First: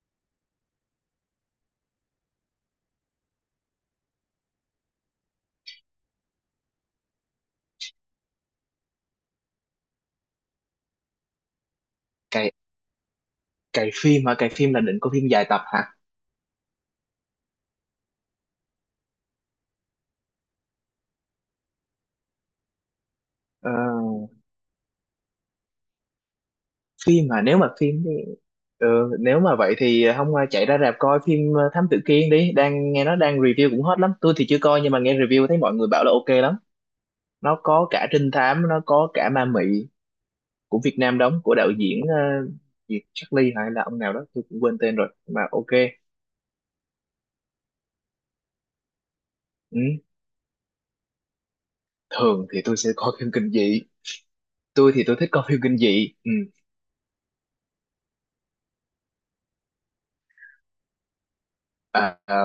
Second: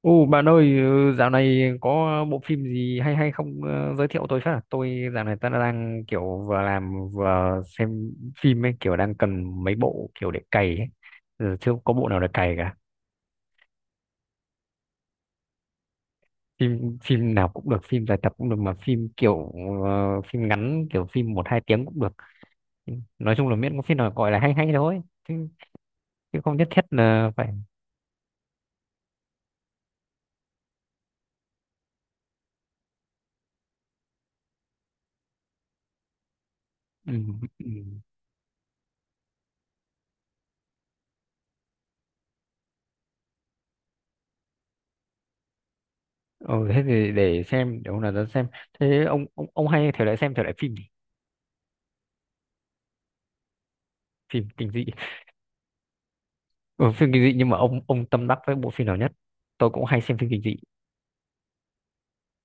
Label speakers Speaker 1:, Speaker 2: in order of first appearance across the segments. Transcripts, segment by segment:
Speaker 1: Ồ bạn ơi, dạo này có bộ phim gì hay hay không, giới thiệu tôi phát. Tôi dạo này ta đang kiểu vừa làm vừa xem phim ấy, kiểu đang cần mấy bộ kiểu để cày ấy. Ừ, chưa có bộ nào để
Speaker 2: Cái
Speaker 1: cày cả.
Speaker 2: cái phim là định có phim dài tập hả?
Speaker 1: Phim phim nào cũng được, phim dài tập cũng được, mà phim kiểu phim ngắn, kiểu phim một hai tiếng cũng được. Nói chung là
Speaker 2: Ờ,
Speaker 1: miễn có phim nào gọi là hay hay thôi. Chứ, chứ không nhất thiết
Speaker 2: phim
Speaker 1: là
Speaker 2: mà
Speaker 1: phải
Speaker 2: nếu mà phim thì ờ, Nếu mà vậy thì hôm qua chạy ra rạp coi phim Thám Tử Kiên đi, đang nghe nó đang review cũng hot lắm. Tôi thì chưa coi nhưng mà nghe review thấy mọi người bảo là ok lắm.
Speaker 1: ừ,
Speaker 2: Nó
Speaker 1: ừ.
Speaker 2: có cả trinh thám, nó có cả ma mị của Việt Nam đóng, của đạo diễn Diệp Charlie hay là ông nào đó, tôi cũng quên tên rồi. Mà ok.
Speaker 1: Ừ, thế thì để xem, để hôm nào ra xem. Thế ông
Speaker 2: Ừ.
Speaker 1: hay thể loại xem thể loại phim gì?
Speaker 2: Thường thì tôi sẽ coi phim kinh dị.
Speaker 1: Phim kinh dị.
Speaker 2: Tôi thì tôi thích coi phim kinh dị. Ừ.
Speaker 1: Ừ, phim kinh dị, nhưng mà ông tâm đắc với bộ phim nào nhất? Tôi cũng hay xem phim kinh dị.
Speaker 2: À,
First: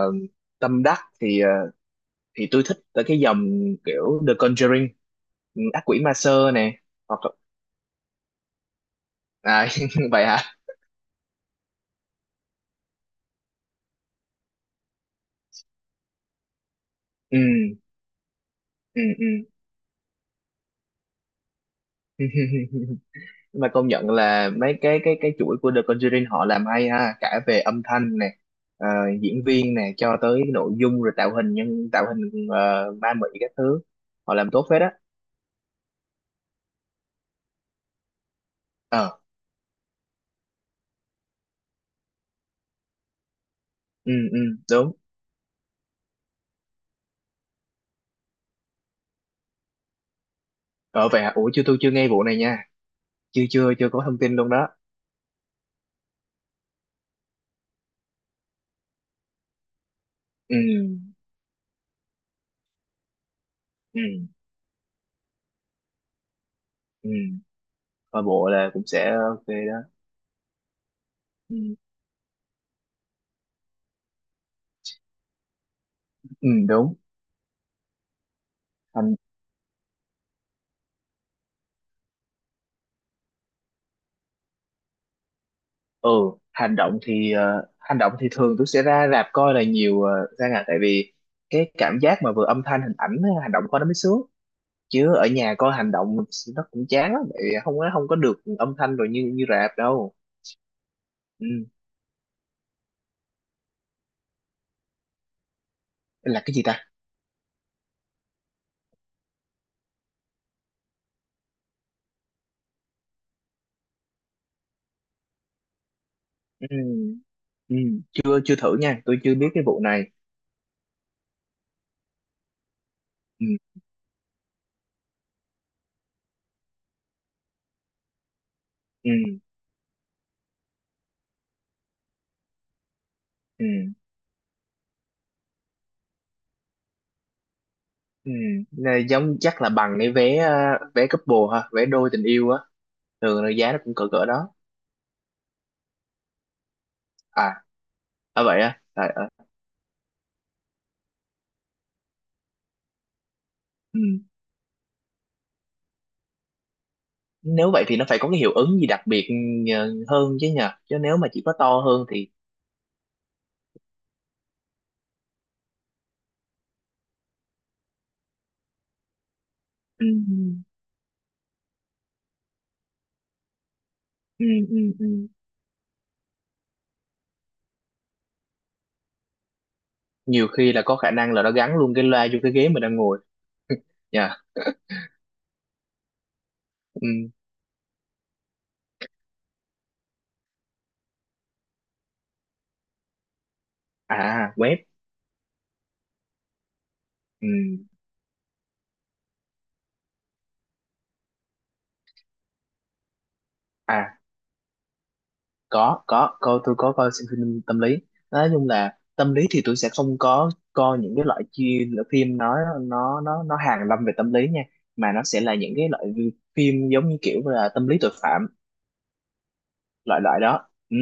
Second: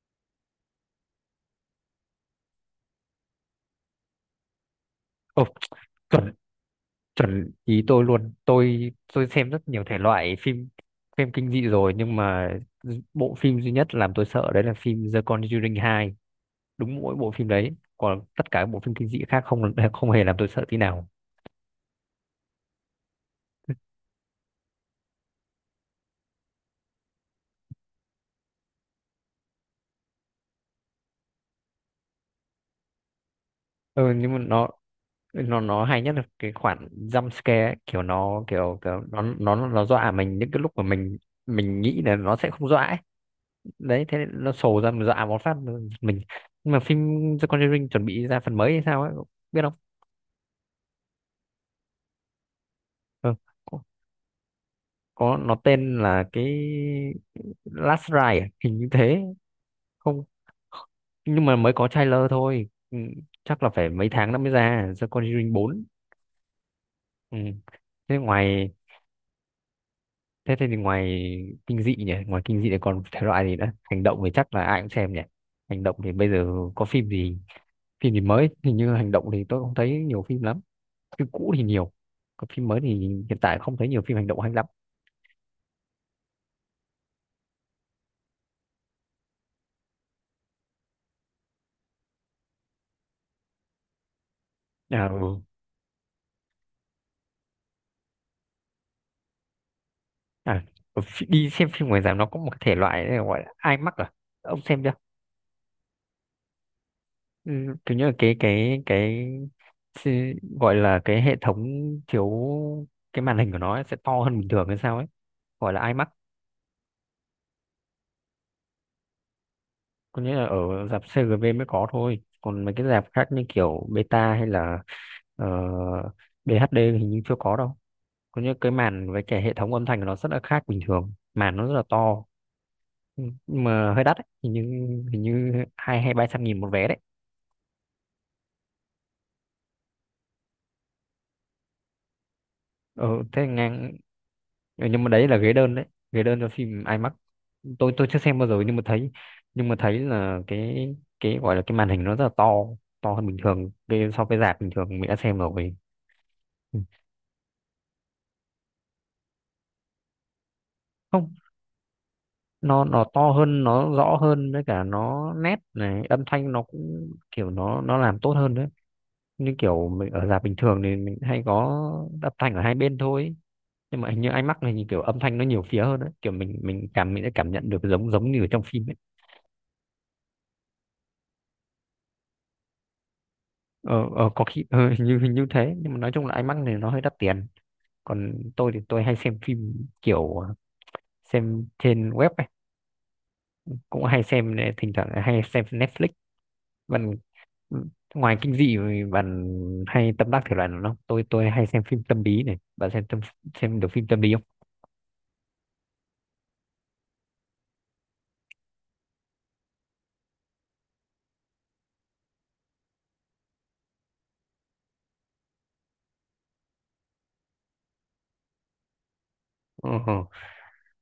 Speaker 2: tâm đắc thì thì tôi thích tới cái dòng kiểu The Conjuring.
Speaker 1: Ồ,
Speaker 2: Ừ, ác quỷ ma
Speaker 1: chuẩn,
Speaker 2: sơ nè. hoặc là-
Speaker 1: chuẩn ý tôi luôn. Tôi xem rất
Speaker 2: À,
Speaker 1: nhiều thể
Speaker 2: vậy
Speaker 1: loại
Speaker 2: hả?
Speaker 1: phim, phim kinh dị rồi, nhưng mà bộ phim duy nhất làm tôi sợ đấy là phim The Conjuring 2. Đúng mỗi bộ
Speaker 2: Ừ,
Speaker 1: phim đấy, còn tất cả các bộ phim
Speaker 2: ừ,
Speaker 1: kinh dị
Speaker 2: ừ.
Speaker 1: khác không không hề làm tôi sợ tí nào.
Speaker 2: Nhưng mà công nhận là mấy cái chuỗi của The Conjuring họ làm hay ha, cả về âm thanh nè, ờ, diễn viên nè, cho tới nội dung, rồi tạo hình ma mị các thứ,
Speaker 1: Ừ, nhưng
Speaker 2: họ
Speaker 1: mà
Speaker 2: làm tốt
Speaker 1: nó
Speaker 2: phết á.
Speaker 1: nó nó hay nhất là cái khoản jump scare ấy, kiểu nó kiểu, kiểu
Speaker 2: Ờ,
Speaker 1: nó dọa mình những cái lúc mà mình nghĩ là nó sẽ không dọa ấy. Đấy,
Speaker 2: ừ,
Speaker 1: thế
Speaker 2: ừ,
Speaker 1: nên nó sổ ra,
Speaker 2: đúng.
Speaker 1: mình dọa một phát mình. Nhưng mà phim The Conjuring chuẩn bị ra phần mới hay sao ấy, biết không?
Speaker 2: Ờ, vậy hả? Ủa, chưa, tôi chưa nghe vụ này nha.
Speaker 1: Ừ.
Speaker 2: Chưa, chưa,
Speaker 1: có,
Speaker 2: chưa có thông tin luôn đó.
Speaker 1: có, nó tên là cái Last Ride à? Hình như thế. Không,
Speaker 2: Ừ,
Speaker 1: nhưng mà mới có trailer thôi. Ừ. Chắc là phải mấy
Speaker 2: ừ,
Speaker 1: tháng nữa mới ra The Conjuring 4.
Speaker 2: ừ,
Speaker 1: Ừ. thế
Speaker 2: coi bộ
Speaker 1: ngoài
Speaker 2: là cũng sẽ ok đó.
Speaker 1: thế thì ngoài
Speaker 2: Ừ,
Speaker 1: kinh dị nhỉ, ngoài kinh dị thì còn thể loại gì nữa? Hành động thì chắc là ai cũng xem nhỉ. Hành động thì bây giờ
Speaker 2: ừ,
Speaker 1: có
Speaker 2: đúng.
Speaker 1: phim gì, phim gì mới? Hình như hành
Speaker 2: hành
Speaker 1: động thì tôi không thấy nhiều phim lắm. Phim cũ thì nhiều, còn phim mới thì hiện tại không thấy nhiều phim hành động hay lắm.
Speaker 2: ừ, hành động thì thường tôi sẽ ra rạp coi là nhiều, ra ngà tại vì cái cảm giác mà vừa âm thanh hình ảnh với hành động coi nó mới sướng,
Speaker 1: À,
Speaker 2: chứ ở
Speaker 1: ừ.
Speaker 2: nhà coi hành động nó cũng chán lắm, tại vì không có được âm thanh rồi như như rạp đâu.
Speaker 1: À,
Speaker 2: Ừ.
Speaker 1: đi xem phim ngoài rạp nó có một thể loại này gọi là IMAX à, ông xem chưa?
Speaker 2: Là cái gì ta?
Speaker 1: Ừ, kiểu như là cái xi- gọi là cái hệ thống chiếu, cái màn hình của nó ấy sẽ to hơn bình thường hay sao ấy, gọi là IMAX.
Speaker 2: Ừ. Ừ. chưa chưa thử nha, tôi chưa biết cái vụ này.
Speaker 1: Có nghĩa là ở rạp CGV mới có thôi, còn mấy cái rạp khác như
Speaker 2: Ừ.
Speaker 1: kiểu Beta hay là ờ, BHD thì hình như chưa có đâu. Có những cái màn
Speaker 2: Ừ.
Speaker 1: với cái hệ thống âm thanh của nó rất là khác bình thường, màn nó rất là to. Ừ, nhưng
Speaker 2: Ừ.
Speaker 1: mà hơi đắt ấy. Hình như, hình như hai hay ba trăm nghìn một vé đấy.
Speaker 2: Ừ. Này, giống chắc là bằng cái vé couple ha, vé đôi tình yêu á,
Speaker 1: Ừ,
Speaker 2: thường
Speaker 1: thế
Speaker 2: là giá nó cũng
Speaker 1: ngang.
Speaker 2: cỡ cỡ đó.
Speaker 1: Ừ, nhưng mà đấy là ghế đơn đấy, ghế đơn cho phim IMAX.
Speaker 2: À,
Speaker 1: Tôi chưa xem
Speaker 2: à,
Speaker 1: bao giờ,
Speaker 2: vậy
Speaker 1: nhưng mà
Speaker 2: á, à,
Speaker 1: thấy,
Speaker 2: à.
Speaker 1: nhưng mà thấy là cái gọi là cái màn hình nó rất là to, to hơn bình thường, cái so với rạp bình thường mình đã xem rồi. Ừ.
Speaker 2: Nếu vậy thì nó phải có cái hiệu ứng gì đặc biệt hơn chứ, nhờ chứ nếu mà
Speaker 1: Không,
Speaker 2: chỉ có to hơn thì...
Speaker 1: nó to hơn, nó rõ hơn, với cả nó nét này, âm thanh nó cũng kiểu nó làm tốt hơn đấy. Như kiểu
Speaker 2: Ừ,
Speaker 1: mình ở rạp bình thường thì mình hay có âm thanh ở hai bên thôi, nhưng mà hình như
Speaker 2: ừ,
Speaker 1: IMAX này
Speaker 2: ừ,
Speaker 1: thì kiểu
Speaker 2: ừ,
Speaker 1: âm thanh nó nhiều phía hơn đấy, kiểu mình sẽ cảm nhận được giống, giống như ở trong phim ấy.
Speaker 2: nhiều khi là có khả năng là nó gắn luôn cái loa vô cái ghế mình đang ngồi
Speaker 1: Ờ
Speaker 2: nha.
Speaker 1: có khi hình như, hình như thế, nhưng mà nói chung là IMAX này nó hơi
Speaker 2: Ừ.
Speaker 1: đắt tiền. Còn tôi thì tôi hay xem phim kiểu xem trên web ấy, cũng hay
Speaker 2: À,
Speaker 1: xem,
Speaker 2: web.
Speaker 1: thỉnh thoảng hay xem Netflix. Bạn,
Speaker 2: Ừ.
Speaker 1: ngoài kinh dị thì bạn hay tâm đắc thể loại nào không? Tôi hay xem phim tâm lý này, bạn xem xem được phim
Speaker 2: À,
Speaker 1: tâm lý không?
Speaker 2: có coi, tôi có coi, xem phim tâm lý. Nói chung là tâm lý thì tôi sẽ không có coi những cái loại phim nó hàn lâm về tâm lý nha, mà nó sẽ là những cái loại phim giống như kiểu là tâm lý tội phạm,
Speaker 1: Ờ.
Speaker 2: loại loại đó. Ừ.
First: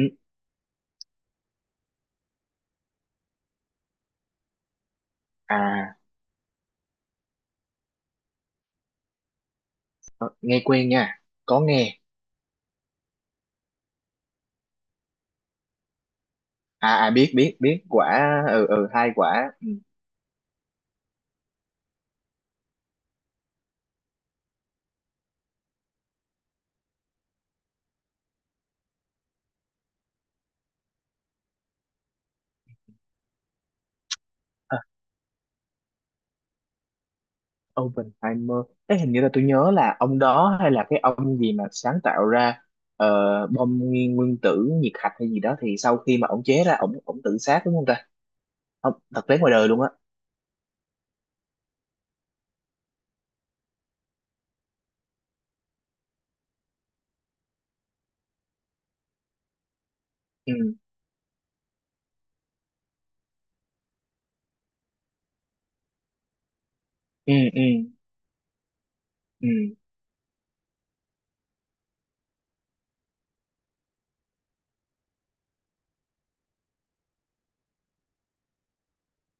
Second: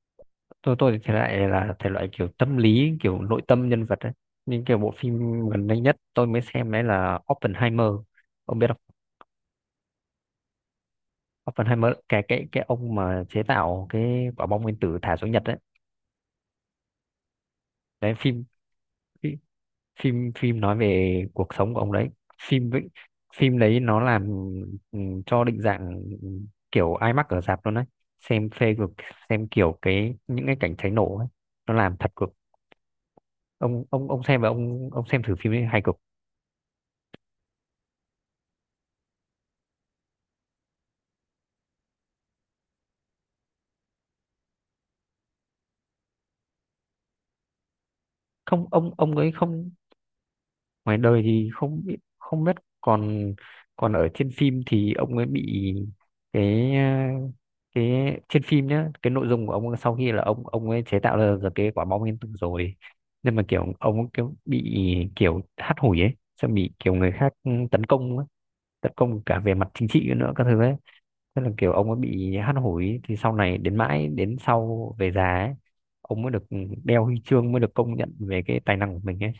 Speaker 1: Tôi thì thể loại là thể loại kiểu tâm lý kiểu nội tâm nhân vật ấy, nhưng kiểu bộ phim gần đây nhất
Speaker 2: À.
Speaker 1: tôi mới xem đấy là Oppenheimer, ông biết không?
Speaker 2: Ờ, nghe quen nha, có
Speaker 1: Oppenheimer,
Speaker 2: nghe.
Speaker 1: cái ông mà chế tạo cái quả bom nguyên tử thả xuống Nhật đấy.
Speaker 2: À, à, biết biết biết
Speaker 1: Đấy,
Speaker 2: quả,
Speaker 1: phim
Speaker 2: ừ, ừ, hai
Speaker 1: phim
Speaker 2: quả
Speaker 1: phim phim nói về cuộc sống của ông đấy. Phim với phim đấy nó làm, ừ, cho định dạng kiểu IMAX ở rạp luôn đấy. Xem phê cực, xem kiểu cái những cái cảnh cháy nổ ấy, nó làm thật cực. Ông xem, và
Speaker 2: À,
Speaker 1: ông xem thử phim ấy, hay cực.
Speaker 2: Oppenheimer. Ê, hình như là tôi nhớ là ông đó, hay là cái ông gì mà sáng tạo ra ờ, bom nguyên nguyên tử nhiệt hạch hay gì đó, thì sau khi mà ông chế ra, ông tự sát đúng không ta?
Speaker 1: Không, ông
Speaker 2: Không,
Speaker 1: ông
Speaker 2: thật
Speaker 1: ấy
Speaker 2: tế ngoài đời
Speaker 1: không,
Speaker 2: luôn á?
Speaker 1: ngoài đời thì không biết, không biết. Còn, còn ở trên phim thì ông ấy bị cái cái trên phim nhá, cái nội dung của ông ấy sau khi là ông
Speaker 2: Ừ,
Speaker 1: ông ấy chế tạo ra được cái quả bom nguyên tử rồi. Nhưng mà kiểu ông ấy kiểu bị, kiểu hắt hủi ấy, xong bị kiểu người khác
Speaker 2: ừ, ừ,
Speaker 1: tấn công ấy. Tấn công cả về mặt
Speaker 2: ừ,
Speaker 1: chính trị nữa, các thứ ấy. Tức là kiểu ông ấy bị hắt hủi, thì sau này đến mãi đến sau về già ấy, ông mới được đeo huy chương, mới được công nhận về cái tài năng của mình ấy.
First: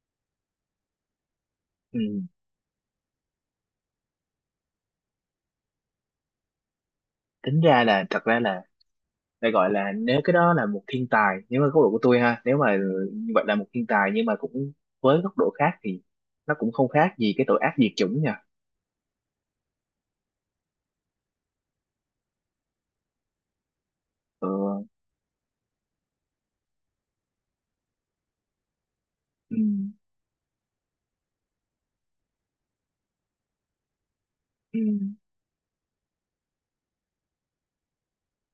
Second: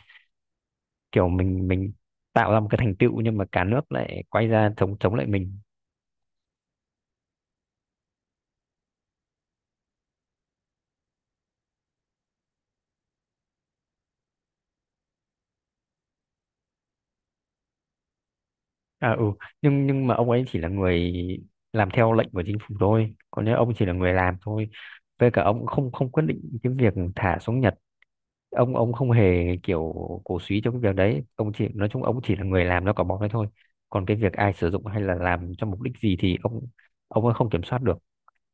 Speaker 1: Kiểu mình
Speaker 2: ừ,
Speaker 1: tạo ra một cái thành tựu, nhưng mà cả nước lại quay ra chống chống lại mình.
Speaker 2: tính ra là thật ra là để gọi là, nếu cái đó là một thiên tài, nếu mà góc độ của tôi ha, nếu mà như vậy là một thiên tài, nhưng mà cũng với góc độ khác thì nó cũng không khác gì cái tội ác diệt chủng nha.
Speaker 1: À ừ, nhưng mà ông ấy chỉ là người làm theo lệnh của chính phủ thôi, còn nếu ông chỉ là người làm
Speaker 2: Ờ,
Speaker 1: thôi, với cả ông cũng không không quyết định cái việc thả xuống Nhật. Ông không hề
Speaker 2: ừ,
Speaker 1: kiểu cổ súy cho cái việc đấy, ông chỉ nói chung ông chỉ là người làm nó cỏ bóng đấy thôi. Còn cái việc ai sử
Speaker 2: ừ,
Speaker 1: dụng hay là làm cho mục đích gì thì ông ấy không kiểm soát được.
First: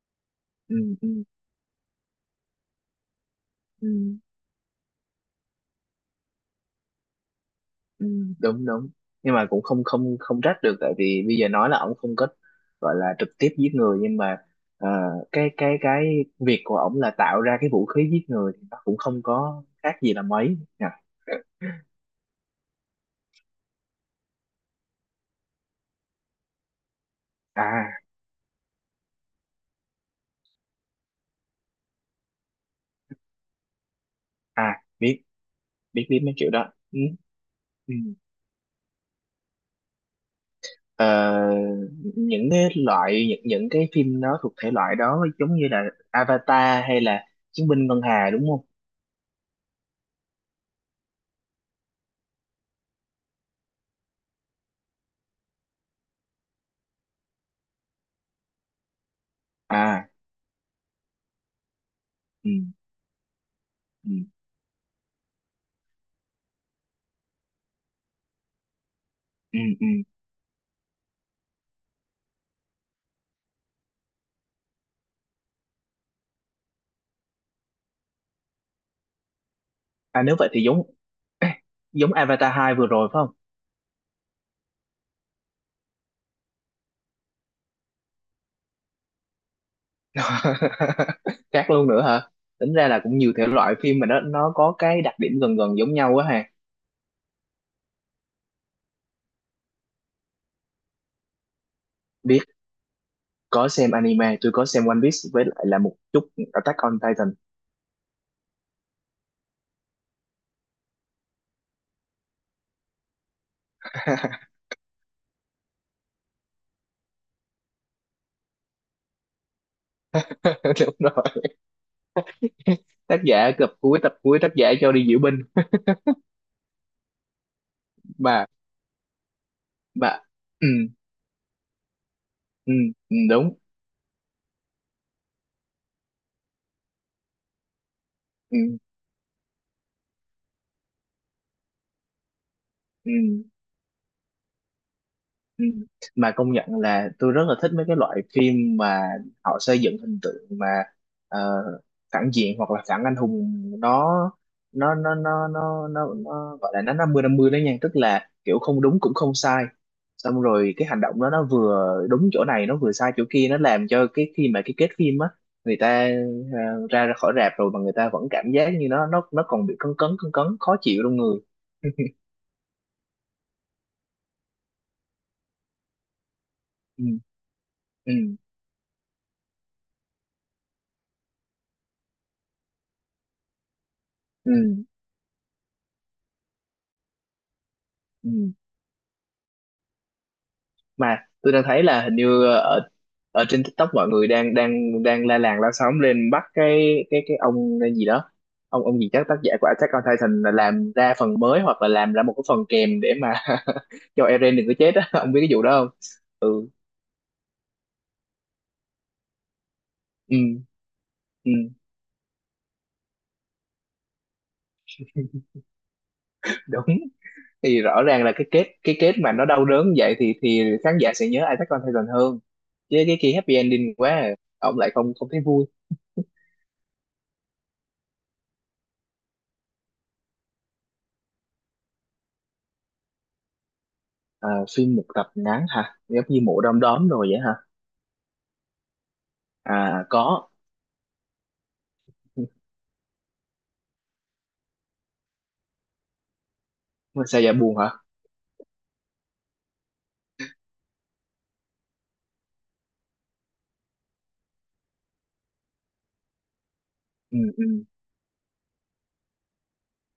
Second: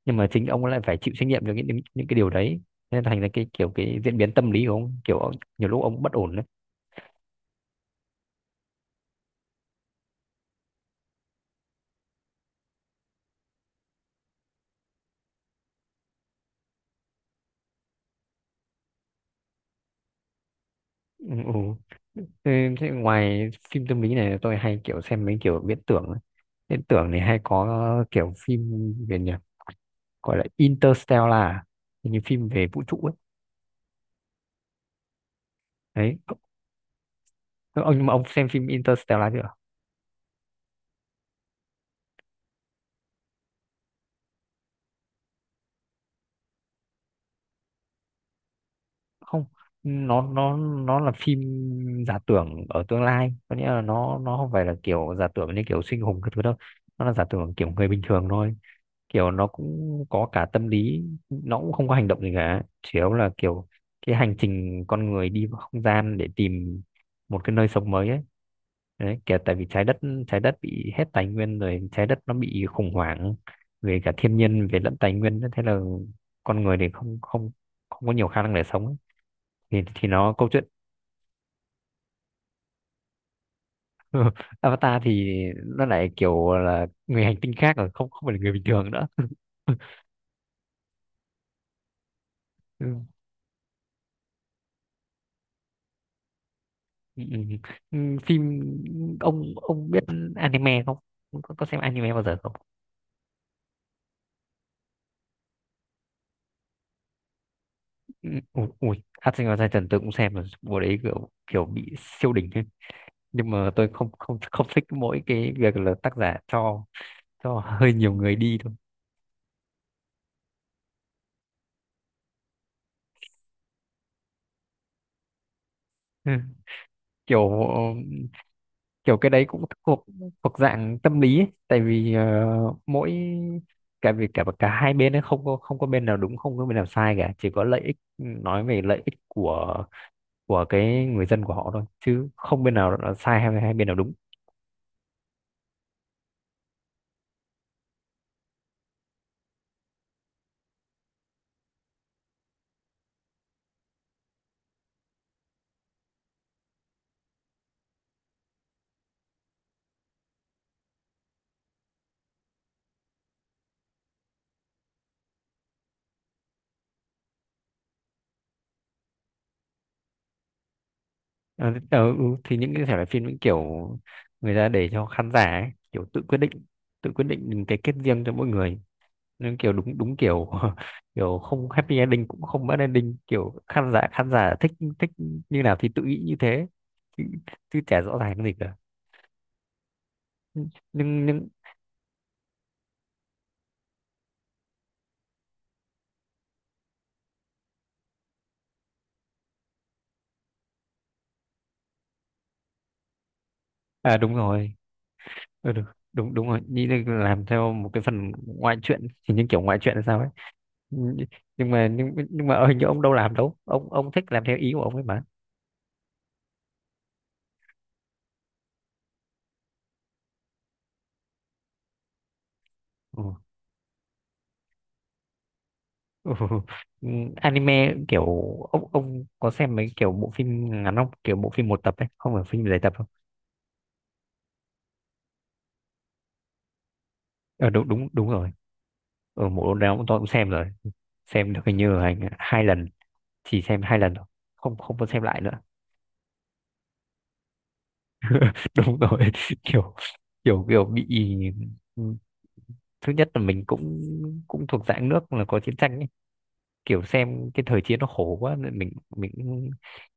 Speaker 1: Nhưng mà chính ông ấy lại
Speaker 2: ừ,
Speaker 1: phải chịu
Speaker 2: ừ,
Speaker 1: trách nhiệm cho những cái điều đấy. Nên thành ra cái kiểu
Speaker 2: ừ,
Speaker 1: cái diễn biến tâm lý của ông, kiểu nhiều lúc ông bất ổn.
Speaker 2: ừ, đúng, đúng. Nhưng mà cũng không không không trách được, tại vì bây giờ nói là ổng không có gọi là trực tiếp giết người, nhưng mà ờ, cái việc của ổng là tạo ra cái vũ khí giết người thì nó cũng không có khác gì là mấy nha.
Speaker 1: Ừ. Ừ. Thế, thế ngoài phim tâm lý này tôi hay kiểu xem mấy kiểu viễn tưởng ấy. Viễn tưởng này hay
Speaker 2: À,
Speaker 1: có kiểu phim về nhỉ, gọi là Interstellar à? Hình như phim về vũ trụ ấy.
Speaker 2: à, biết biết
Speaker 1: Đấy,
Speaker 2: biết mấy kiểu đó. Ừ, ừ.
Speaker 1: ông, nhưng mà ông xem phim Interstellar chưa?
Speaker 2: Ờ, những cái phim đó thuộc thể loại đó giống như là Avatar hay là Chiến binh Ngân Hà đúng không?
Speaker 1: Không, nó là phim giả tưởng ở tương lai, có nghĩa là nó không phải là kiểu giả tưởng như kiểu siêu anh hùng cái thứ đâu. Nó là giả tưởng kiểu người bình thường thôi, kiểu nó cũng
Speaker 2: À,
Speaker 1: có cả tâm lý, nó cũng không có hành động gì
Speaker 2: ừ,
Speaker 1: cả, chủ yếu là kiểu
Speaker 2: ừ,
Speaker 1: cái hành trình con người đi vào không gian để tìm một cái nơi sống mới ấy. Đấy, kể tại
Speaker 2: ừ,
Speaker 1: vì trái
Speaker 2: ừ.
Speaker 1: đất, trái đất bị hết tài nguyên rồi, trái đất nó bị khủng hoảng về cả thiên nhiên về lẫn tài nguyên nữa. Thế là con người thì không không không có nhiều khả năng để sống ấy. Thì
Speaker 2: À
Speaker 1: nó
Speaker 2: nếu
Speaker 1: câu
Speaker 2: vậy thì
Speaker 1: chuyện.
Speaker 2: giống Avatar 2 vừa rồi phải không?
Speaker 1: Avatar thì nó lại kiểu là người hành tinh khác rồi, không không phải là người bình thường nữa.
Speaker 2: Khác luôn nữa hả? Tính ra là cũng nhiều thể loại phim mà nó có cái đặc điểm gần gần giống nhau quá ha.
Speaker 1: Ừ, ừ, ừ. Ừ, phim, ông biết anime không, có, có xem anime bao giờ
Speaker 2: Biết,
Speaker 1: không?
Speaker 2: có xem anime, tôi có xem One Piece với lại là một chút Attack on Titan.
Speaker 1: Ừ, ui, ui, Attack on Titan tôi cũng xem rồi, bộ đấy kiểu kiểu bị siêu đỉnh ấy. Nhưng mà tôi không không không thích mỗi cái việc là tác giả cho hơi nhiều người đi thôi.
Speaker 2: Đúng rồi. Tác giả cập cuối tập cuối tác giả cho đi diễu binh
Speaker 1: Ừ, kiểu,
Speaker 2: mà.
Speaker 1: kiểu cái đấy cũng thuộc,
Speaker 2: Mà,
Speaker 1: thuộc
Speaker 2: ừ,
Speaker 1: dạng tâm lý ấy. Tại vì
Speaker 2: ừ,
Speaker 1: mỗi,
Speaker 2: ừ, đúng,
Speaker 1: cả vì cả cả hai bên ấy không có, không có bên nào đúng, không có bên nào sai cả, chỉ có lợi ích,
Speaker 2: ừ,
Speaker 1: nói về lợi ích của cái người dân của họ thôi, chứ không bên nào
Speaker 2: ừ,
Speaker 1: là sai hay, hay bên nào đúng.
Speaker 2: ừ. Mà công nhận là tôi rất là thích mấy cái loại phim mà họ xây dựng hình tượng mà ờ, phản diện hoặc là phản anh hùng, nó, nó gọi là nó 50-50 đó nha, tức là kiểu không đúng cũng không sai, xong rồi cái hành động đó nó vừa đúng chỗ này nó vừa sai chỗ kia, nó làm cho cái khi mà cái kết phim á, người ta ra ra khỏi rạp rồi mà người ta vẫn cảm giác như nó còn bị cấn cấn cấn cấn khó chịu trong người.
Speaker 1: Ờ, ờ, ừ, thì những cái thể loại phim những kiểu người ta để cho khán giả ấy, kiểu tự quyết định,
Speaker 2: Ừ,
Speaker 1: tự quyết định cái kết
Speaker 2: ừ,
Speaker 1: riêng cho mỗi người, nên kiểu đúng, đúng kiểu kiểu không happy ending cũng không bad ending, kiểu khán giả, khán
Speaker 2: ừ,
Speaker 1: giả thích, thích như nào thì tự nghĩ như thế. Chứ, chứ chả rõ ràng cái
Speaker 2: ừ.
Speaker 1: gì cả. nhưng
Speaker 2: Mà
Speaker 1: nhưng
Speaker 2: tôi đang thấy là hình như ở ở trên TikTok mọi người đang đang đang la làng la xóm lên bắt cái ông gì đó, ông gì chắc tác giả của Attack on Titan, là làm ra phần mới hoặc là làm ra một cái phần kèm để mà
Speaker 1: à,
Speaker 2: cho
Speaker 1: đúng
Speaker 2: Eren đừng
Speaker 1: rồi.
Speaker 2: có chết á, ông biết cái vụ
Speaker 1: Ừ,
Speaker 2: đó
Speaker 1: đúng,
Speaker 2: không?
Speaker 1: đúng đúng rồi,
Speaker 2: Ừ,
Speaker 1: nghĩ là làm theo một cái phần ngoại truyện, thì những kiểu ngoại truyện là sao ấy.
Speaker 2: ừ,
Speaker 1: Nh-
Speaker 2: ừ,
Speaker 1: nhưng mà hình như ông đâu làm đâu, ông thích làm theo ý của ông ấy mà.
Speaker 2: đúng, thì rõ ràng là cái kết mà nó đau đớn vậy thì khán giả sẽ nhớ Attack on Titan hơn, chứ cái
Speaker 1: Ừ.
Speaker 2: kia happy ending quá à. Ông lại không không thấy vui.
Speaker 1: Ừ. Ừ, anime kiểu, ông có xem mấy kiểu bộ phim ngắn không, kiểu bộ phim một tập ấy, không phải phim dài tập không?
Speaker 2: À, phim một tập ngắn hả? Giống như mộ đom đóm rồi vậy hả?
Speaker 1: Ờ đúng, đúng, đúng rồi, ở bộ nào cũng
Speaker 2: À,
Speaker 1: tôi cũng
Speaker 2: có.
Speaker 1: xem rồi. Xem được hình như là hai lần, chỉ xem hai lần thôi, không không có xem lại nữa.
Speaker 2: Sao dạ buồn hả?
Speaker 1: Đúng rồi, kiểu, kiểu, kiểu bị, thứ nhất là mình cũng, cũng thuộc dạng nước là có chiến tranh ấy. Kiểu
Speaker 2: Ừ,
Speaker 1: xem cái thời
Speaker 2: ừ.
Speaker 1: chiến nó khổ quá, nên mình cũng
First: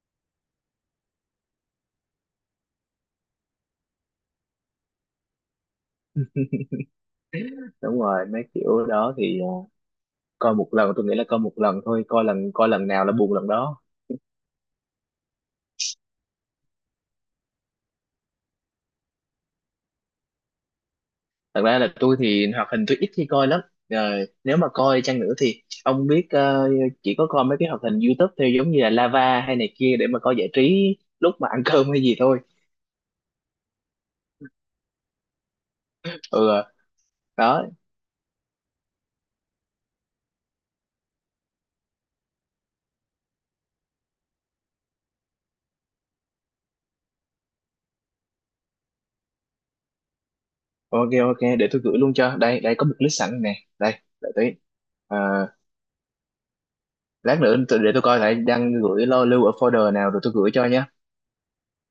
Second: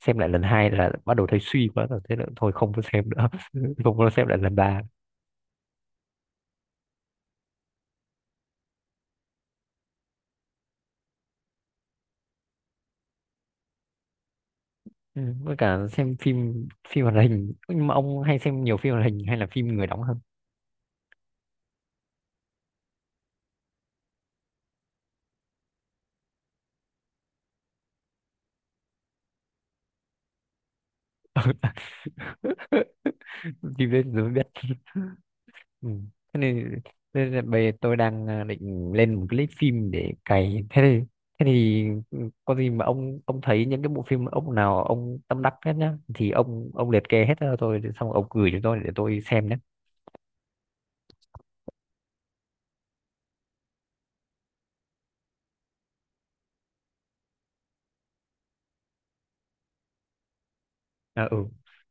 Speaker 1: xem lại lần hai là bắt đầu thấy suy quá rồi, thế là thôi không có xem nữa. Không có xem lại lần ba.
Speaker 2: Đúng rồi, mấy kiểu đó thì coi một lần, tôi nghĩ là coi một lần thôi, coi lần nào là buồn lần đó.
Speaker 1: Ừ, với cả xem phim, phim hoạt hình, nhưng mà ông hay xem nhiều phim hoạt hình hay là phim người đóng hơn?
Speaker 2: Thật ra là tôi thì hoạt hình tôi ít khi coi lắm. Rồi, nếu mà coi chăng nữa thì ông biết chỉ có coi mấy cái hoạt hình YouTube theo giống như là Lava hay này kia để mà coi giải trí lúc mà ăn cơm hay gì thôi.
Speaker 1: Phim đấy rồi mới biết. Ừ. Thế
Speaker 2: Ừ,
Speaker 1: nên, nên là
Speaker 2: đó.
Speaker 1: bây giờ tôi đang định lên một cái list phim để cày, thế thì, thế thì ừ, có gì mà ông thấy những cái bộ phim ông nào ông tâm đắc hết nhá, thì ông liệt kê hết cho tôi, rồi xong ông gửi cho tôi để tôi xem nhé.
Speaker 2: Ok, ok, để tôi gửi luôn cho. Đây, đây có một list sẵn nè. Đây, đợi tí. Ờ, lát nữa để tôi coi lại đang gửi lưu ở folder nào rồi tôi gửi cho nhé.
Speaker 1: À, ừ,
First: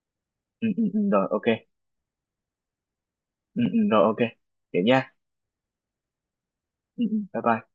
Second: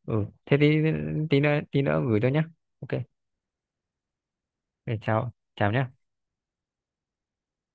Speaker 1: ừ, thế
Speaker 2: Ừ,
Speaker 1: thì
Speaker 2: ừ, ừ, rồi
Speaker 1: tí
Speaker 2: ok.
Speaker 1: nữa tí nữa gửi tôi nhé, ok.
Speaker 2: Ừ, ừ, rồi ok vậy
Speaker 1: Rồi,
Speaker 2: nha.
Speaker 1: chào chào nhé.
Speaker 2: Ừ, ừ. Bye bye.